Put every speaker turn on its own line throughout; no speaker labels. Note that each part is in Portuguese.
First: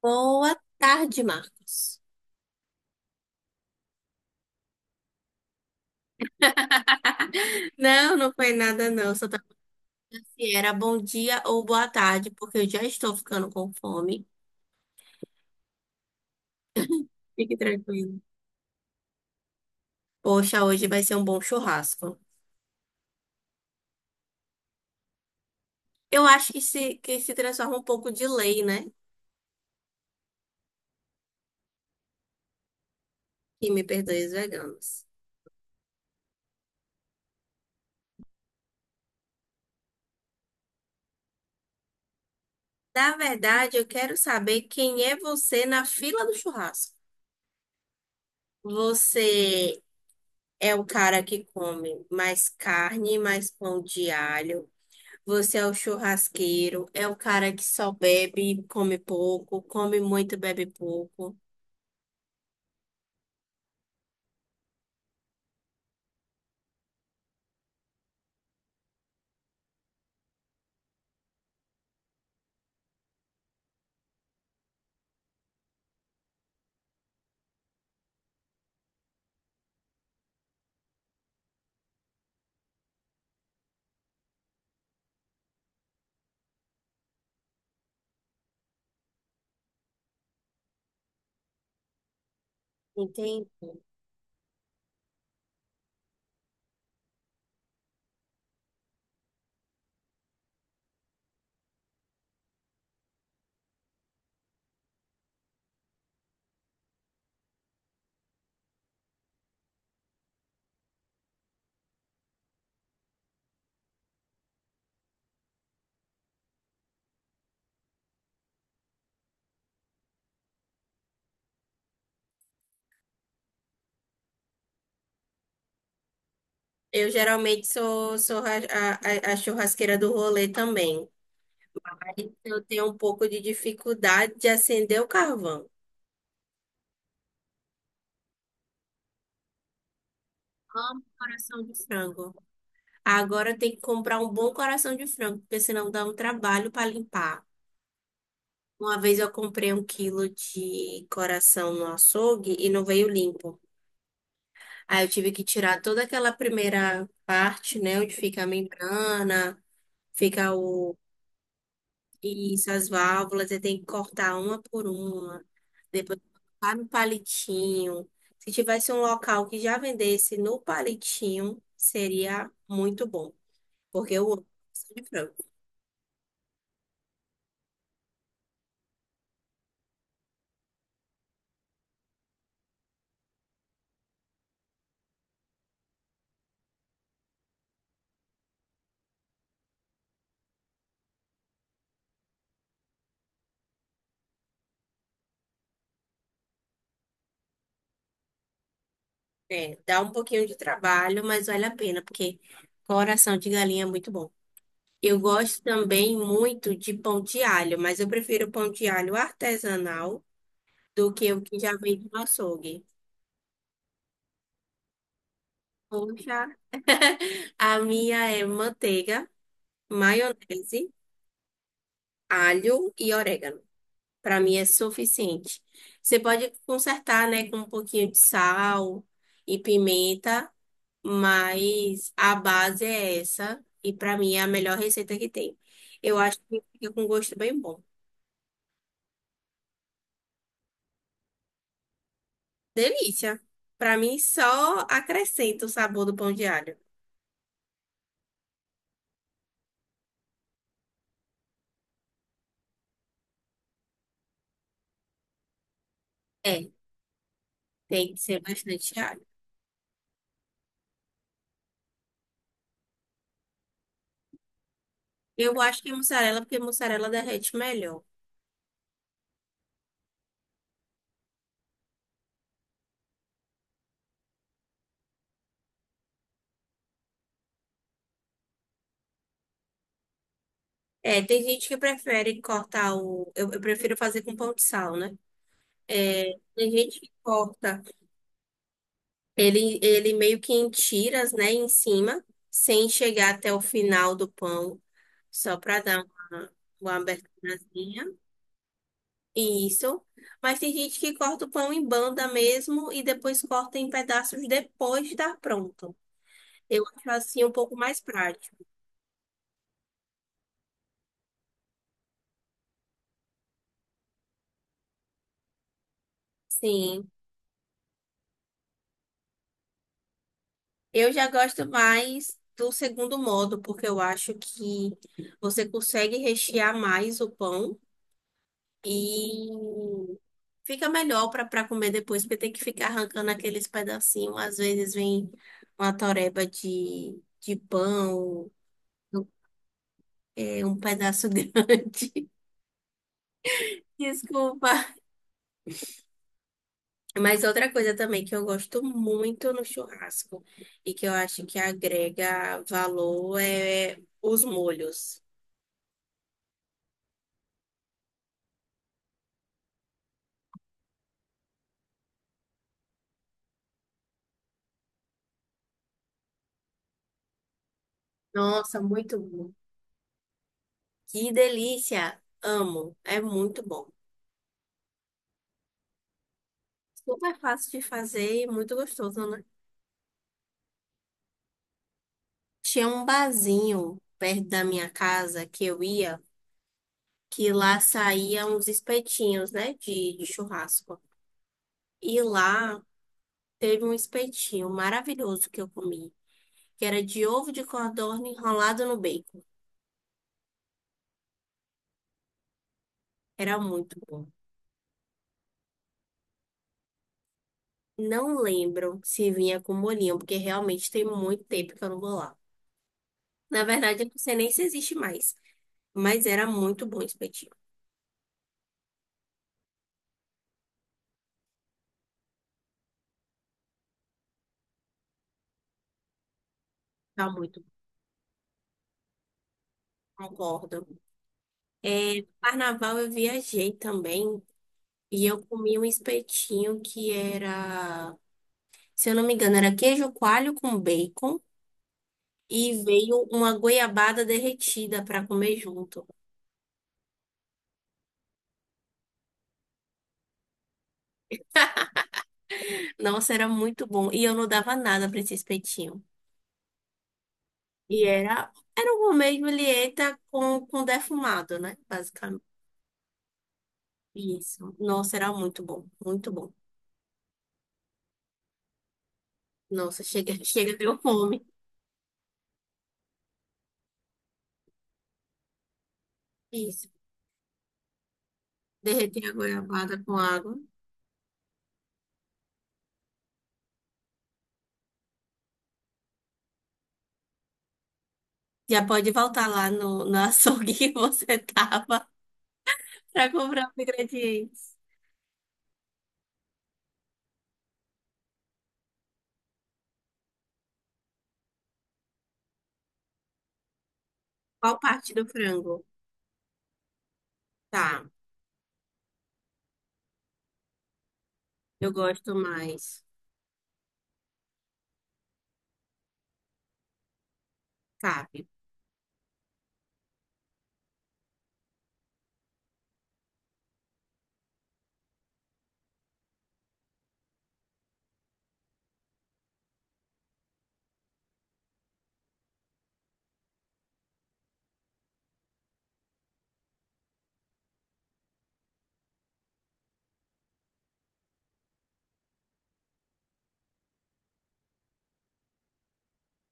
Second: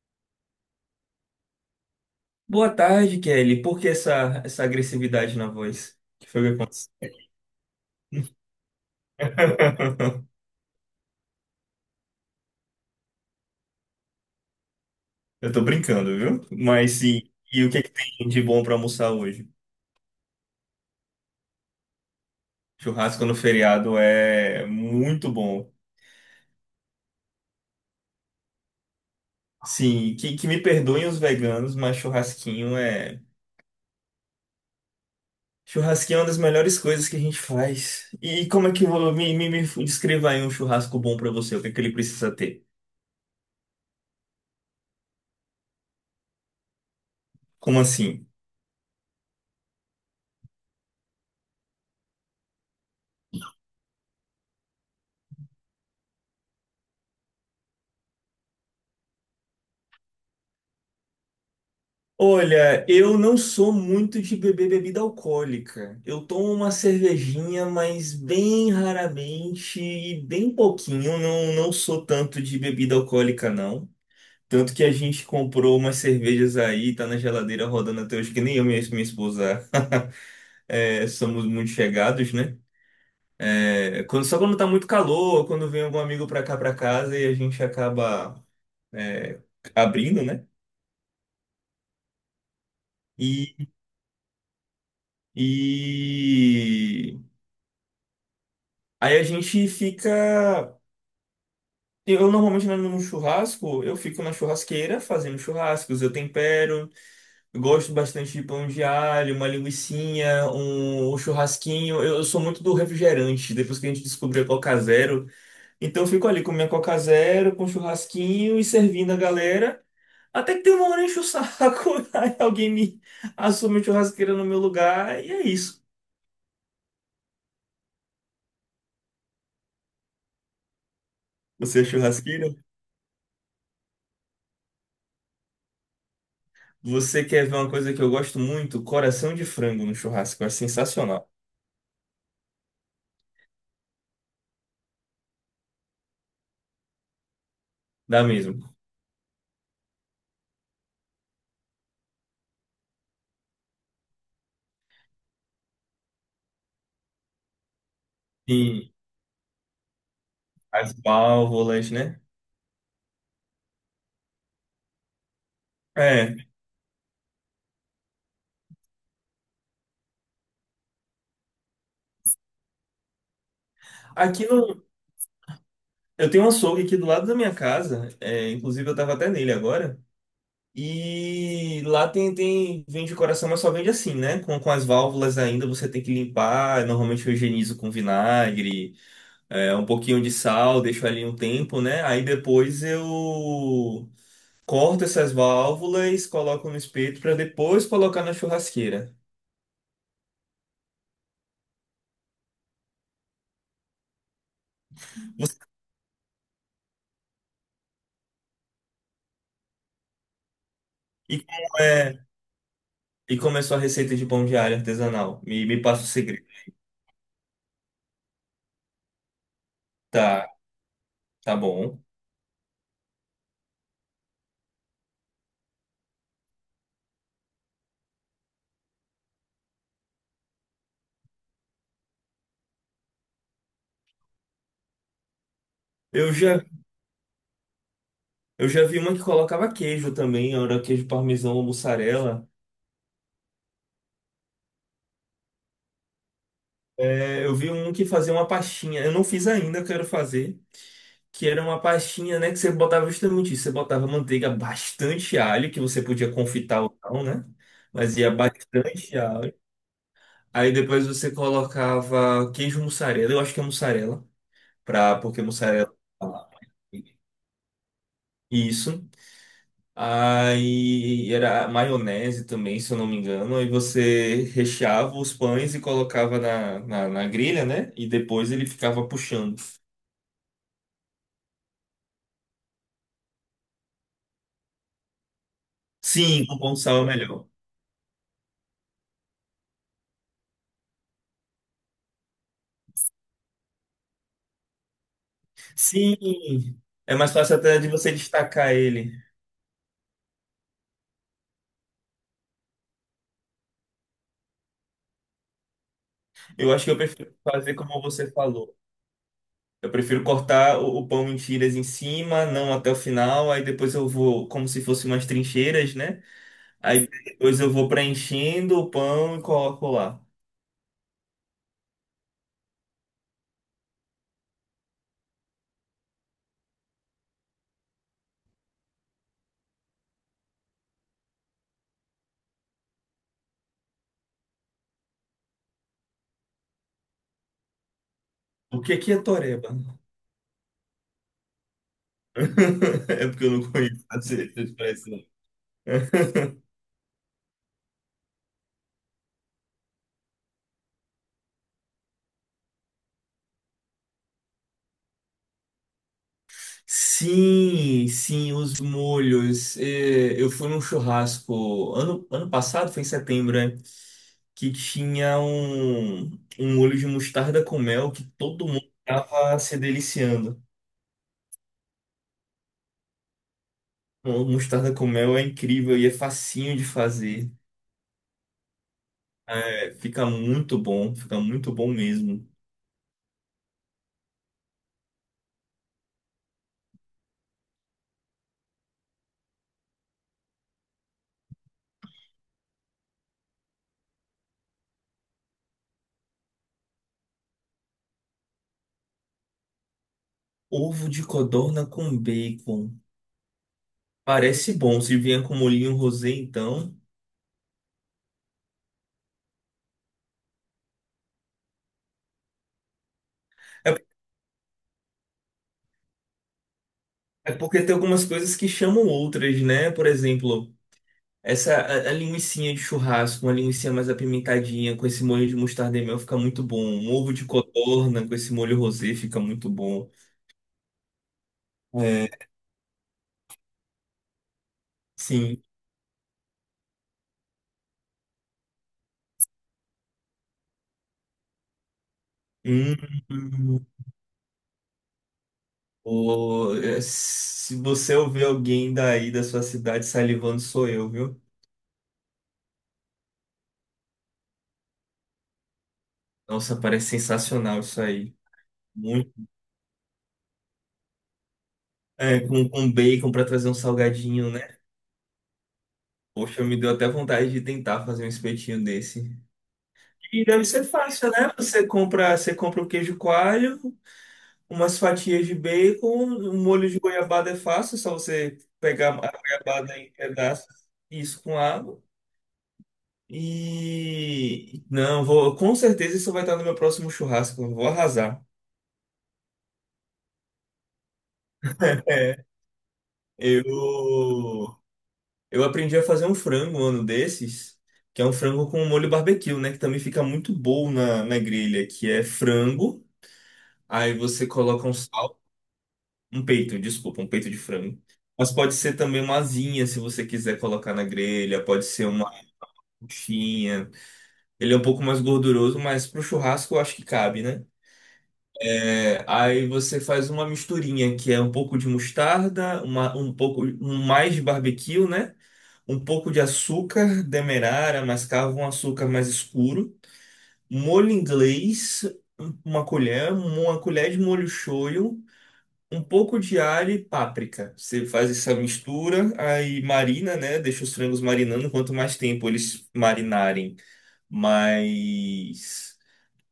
Boa tarde, Marcos.
Boa tarde, Kelly. Por que essa agressividade na voz? O que foi que aconteceu?
Não, foi nada, não. Só tava se era bom dia ou boa tarde, porque eu já estou ficando com fome.
Eu tô brincando, viu? Mas sim.
Fique
E o que é que
tranquilo.
tem de bom pra almoçar hoje?
Poxa, hoje vai ser um bom churrasco.
Churrasco no feriado é muito bom.
Eu acho que se transforma um pouco de lei, né?
Sim, que me perdoem os veganos, mas churrasquinho é.
Que me perdoe os veganos.
Churrasquinho é uma das melhores coisas que a gente faz. E como é que eu vou. Me descreva aí um churrasco bom pra você, o que é que ele precisa ter?
Na verdade, eu quero saber quem é você na fila do churrasco.
Como assim?
Você é o cara que come mais carne, mais pão de alho. Você é o churrasqueiro, é o cara que só bebe, come pouco, come muito, bebe pouco,
Olha, eu não sou muito de beber bebida alcoólica. Eu tomo uma cervejinha, mas bem raramente e bem pouquinho. Não, não sou tanto de bebida alcoólica, não. Tanto que a gente comprou umas cervejas aí, tá na geladeira rodando até hoje, que nem eu e minha esposa é, somos muito chegados, né? É, só quando tá muito calor, quando vem algum amigo pra cá, pra casa, e a gente acaba é, abrindo, né? E,
entende?
e Aí a gente fica. Eu normalmente né, no churrasco, eu fico na churrasqueira fazendo churrascos, eu tempero, eu gosto bastante de pão de alho, uma linguicinha, um churrasquinho. Eu sou muito do refrigerante, depois que a gente descobriu a Coca Zero. Então eu fico ali com minha Coca Zero, com um churrasquinho e servindo a galera. Até que tem uma hora enche o saco, aí alguém me assume a churrasqueira no meu lugar, e é isso.
Eu geralmente sou a churrasqueira do rolê também.
Você é
Aí
churrasqueira?
eu tenho um pouco de dificuldade de acender o carvão.
Você quer ver uma coisa que eu gosto muito? Coração de frango no churrasco. É
Amo
sensacional.
coração de frango. Agora eu tenho que comprar um bom coração de frango, porque senão dá um trabalho para limpar.
Dá mesmo.
Uma vez eu comprei um quilo de coração no açougue e não veio limpo. Aí eu tive que tirar toda aquela primeira parte, né, onde fica a
Sim,
membrana, fica
as
o
válvulas, né?
isso, as válvulas, você tem que cortar uma por uma, depois
É.
colocar no palitinho. Se tivesse um local que já vendesse no palitinho, seria muito bom, porque eu amo
Aqui no.
coração de frango.
Eu tenho um açougue aqui do lado da minha casa. É, inclusive, eu tava até nele agora. E lá tem, tem. Vende coração, mas só vende assim, né? Com as válvulas ainda, você tem que limpar. Normalmente eu higienizo com vinagre, é, um pouquinho de sal, deixo ali um tempo, né? Aí depois eu. Corta essas válvulas, coloca no espeto para depois colocar na churrasqueira.
É, dá um pouquinho de trabalho, mas vale a pena, porque coração de galinha é muito bom. Eu
Você-
gosto também muito de pão de alho, mas eu prefiro pão de alho artesanal do que
E
o que já
como
vem
é,
do açougue.
e como é sua receita de pão de alho artesanal? Me passa o segredo.
Poxa, a minha é manteiga,
Tá,
maionese,
tá bom.
alho e orégano. Para mim é suficiente. Você pode consertar, né, com um pouquinho de sal e pimenta, mas a base é essa e para mim é a melhor receita que tem. Eu
Eu
acho que
já,
fica com gosto bem bom.
eu já vi uma que colocava queijo também, era queijo parmesão ou mussarela.
Delícia. Para mim só acrescenta o sabor do pão de alho.
É, eu vi um que fazia uma pastinha, eu não fiz ainda, eu quero fazer, que era uma pastinha, né, que você botava justamente isso, você botava manteiga, bastante alho, que você podia
É,
confitar ou não, né?
tem
Mas
que
ia
ser bastante
bastante
alho.
alho. Aí depois você colocava queijo mussarela, eu acho que é mussarela, pra, porque
Eu acho que
mussarela.
mussarela, porque mussarela derrete melhor.
Isso. Aí era maionese também, se eu não me engano. Aí você recheava os pães e colocava na, na grelha, né? E depois ele ficava puxando.
É, tem gente que prefere cortar o. Eu prefiro fazer com pão de sal, né? É,
Sim, com
tem
pão de
gente
sal é
que
melhor.
corta ele meio que em tiras, né, em cima, sem chegar até o final do pão, só para dar
Sim,
uma
é mais fácil até de
aberturazinha.
você destacar ele.
Isso. Mas tem gente que corta o pão em banda mesmo e depois corta em pedaços depois de estar pronto.
Eu
Eu
acho que eu
acho
prefiro
assim um
fazer
pouco mais
como você
prático.
falou. Eu prefiro cortar o pão em tiras em cima, não até o final, aí depois eu vou, como se fosse umas trincheiras, né? Aí
Sim.
depois eu vou preenchendo o pão e coloco lá.
Eu já gosto mais do segundo modo, porque eu acho que você consegue rechear mais o pão e fica melhor para para comer depois, porque tem que ficar arrancando aqueles pedacinhos. Às vezes vem uma toreba de pão,
O que que é toreba?
é, um pedaço grande.
É porque eu não conheço essa
Desculpa.
expressão.
Mas outra coisa também que eu gosto muito no churrasco e que eu acho que agrega valor é os molhos.
Sim, sim, os molhos. É, eu fui num churrasco ano passado, foi em setembro, né? Que tinha um, um molho de mostarda com mel que todo
Nossa,
mundo
muito bom.
tava se deliciando.
Que delícia! Amo. É muito bom.
Mostarda com mel é incrível e é facinho de
Super
fazer.
fácil de fazer e muito gostoso, né?
É, fica muito bom mesmo.
Tinha um barzinho perto da minha casa que eu ia, que lá saíam uns espetinhos, né? De churrasco. E lá teve um espetinho maravilhoso que eu comi, que era de ovo de codorna enrolado no bacon.
Ovo de codorna com bacon.
Era muito bom.
Parece bom, se vier com molhinho rosé, então.
Não lembro se vinha com molhinho, porque realmente tem muito tempo que eu não vou lá. Na verdade, eu
É,
não sei nem se existe mais, mas era muito bom o espetinho.
é porque tem algumas coisas que chamam outras, né? Por exemplo, essa a linguicinha de churrasco, uma linguiça mais apimentadinha, com esse molho de mostarda e mel fica muito bom. Um
Tá
ovo de
muito,
codorna com esse molho rosé fica muito bom.
concordo. É,
É,
carnaval eu viajei também e eu
sim.
comi um espetinho que era, se eu não me engano, era queijo coalho com bacon e
Hum.
veio uma goiabada derretida para comer junto.
Ô, é, se você ouvir alguém daí da sua cidade salivando, sou eu, viu?
Nossa, era muito bom e eu não dava nada para esse espetinho.
Nossa, parece sensacional isso
E
aí.
era um Romeu e
Muito.
Julieta com defumado, né?
É,
Basicamente.
com bacon pra trazer um salgadinho,
Isso.
né?
Nossa, era muito bom, muito bom.
Poxa, me deu até vontade de tentar fazer um espetinho desse.
Nossa, chega,
E deve
chega,
ser
deu
fácil,
fome.
né? Você compra o queijo coalho, umas fatias de bacon, um
Isso.
molho de goiabada é fácil, é só você pegar
Derreter a
a goiabada
goiabada
em
com água.
pedaços, e isso com água. E não, vou, com certeza isso vai estar no meu próximo churrasco. Eu vou arrasar.
Já pode voltar lá no, no açougue que você tava
É,
pra comprar os
eu
ingredientes.
eu aprendi a fazer um frango um ano desses, que é um frango com molho barbecue, né, que também fica muito bom na, na grelha, que é frango, aí você
Qual
coloca um
parte do
sal,
frango?
um peito, desculpa, um peito de frango.
Tá,
Mas pode ser também uma asinha, se você quiser colocar na grelha, pode
eu
ser uma
gosto mais.
coxinha. Ele é um pouco mais gorduroso, mas pro churrasco eu acho que cabe, né?
Cabe.
É, aí você faz uma misturinha que é um pouco de mostarda, um pouco mais de barbecue, né? Um pouco de açúcar demerara, mascavo, um açúcar mais escuro, molho inglês, uma colher de molho shoyu, um pouco de alho e páprica. Você faz essa mistura, aí marina, né? Deixa os frangos marinando. Quanto mais tempo eles marinarem, mais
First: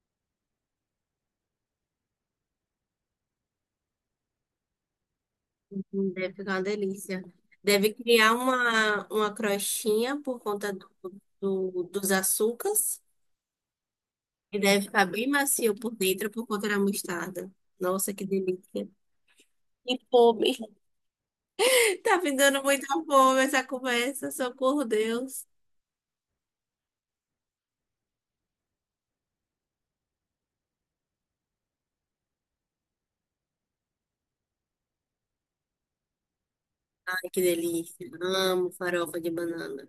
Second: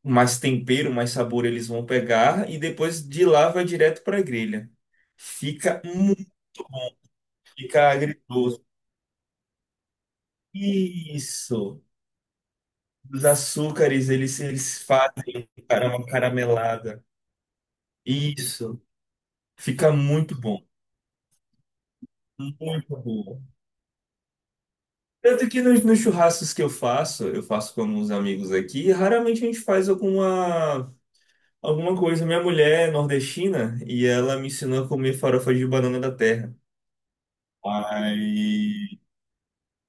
mais tempero, mais sabor eles vão pegar e depois de lá vai direto para a grelha. Fica muito
Deve ficar uma
bom,
delícia.
fica
Deve criar
agridoce.
uma crostinha por conta do,
Isso.
dos açúcares.
Os açúcares, eles,
E
eles
deve ficar bem
fazem
macio por
uma
dentro por conta da
caramelada.
mostarda. Nossa, que
Isso.
delícia.
Fica
E
muito
fome.
bom.
Tá me dando muita
Muito
fome
bom.
essa conversa, socorro, Deus.
Tanto que nos, nos churrascos que eu faço com alguns amigos aqui, raramente a gente faz alguma coisa. Minha mulher é nordestina e ela me ensinou a comer farofa de banana da terra.
Ai, que delícia. Amo
Ai.
farofa de banana.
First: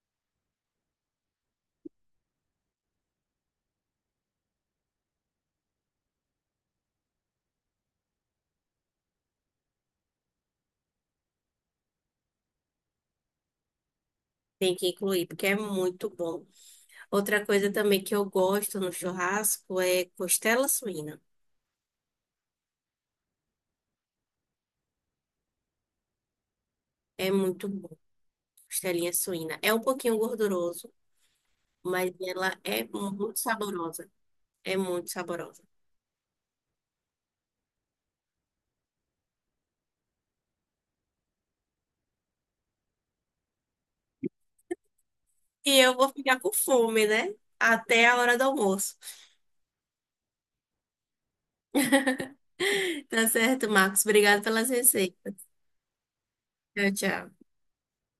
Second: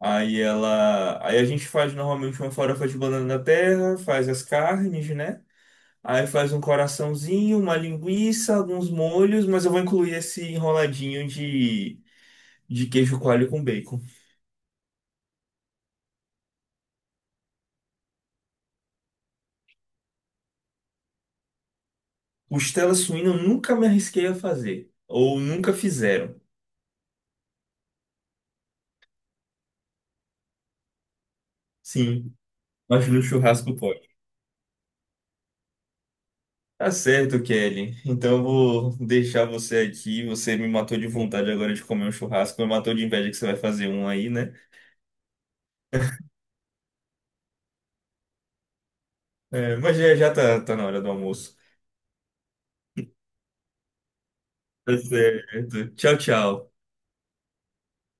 Aí ela. Aí a gente faz normalmente uma farofa de banana da terra, faz as carnes, né? Aí faz um coraçãozinho, uma linguiça, alguns molhos, mas eu vou incluir esse enroladinho de queijo coalho com bacon.
Tem que incluir, porque é muito bom. Outra coisa também que eu gosto no churrasco é costela suína.
Costela suína eu nunca me arrisquei a fazer. Ou nunca fizeram.
É muito bom, costelinha suína. É um pouquinho gorduroso, mas
Sim,
ela é
mas no
muito
churrasco pode.
saborosa. É muito saborosa.
Tá certo, Kelly. Então eu vou deixar você aqui. Você me matou de vontade agora de comer um churrasco. Me matou de inveja que você vai fazer um aí, né?
E eu vou ficar com fome, né? Até a hora do almoço.
É, mas já, já tá, tá na hora do almoço.
Tá certo, Marcos. Obrigado pelas
Tá
receitas.
certo. Tchau, tchau.
Tchau, tchau.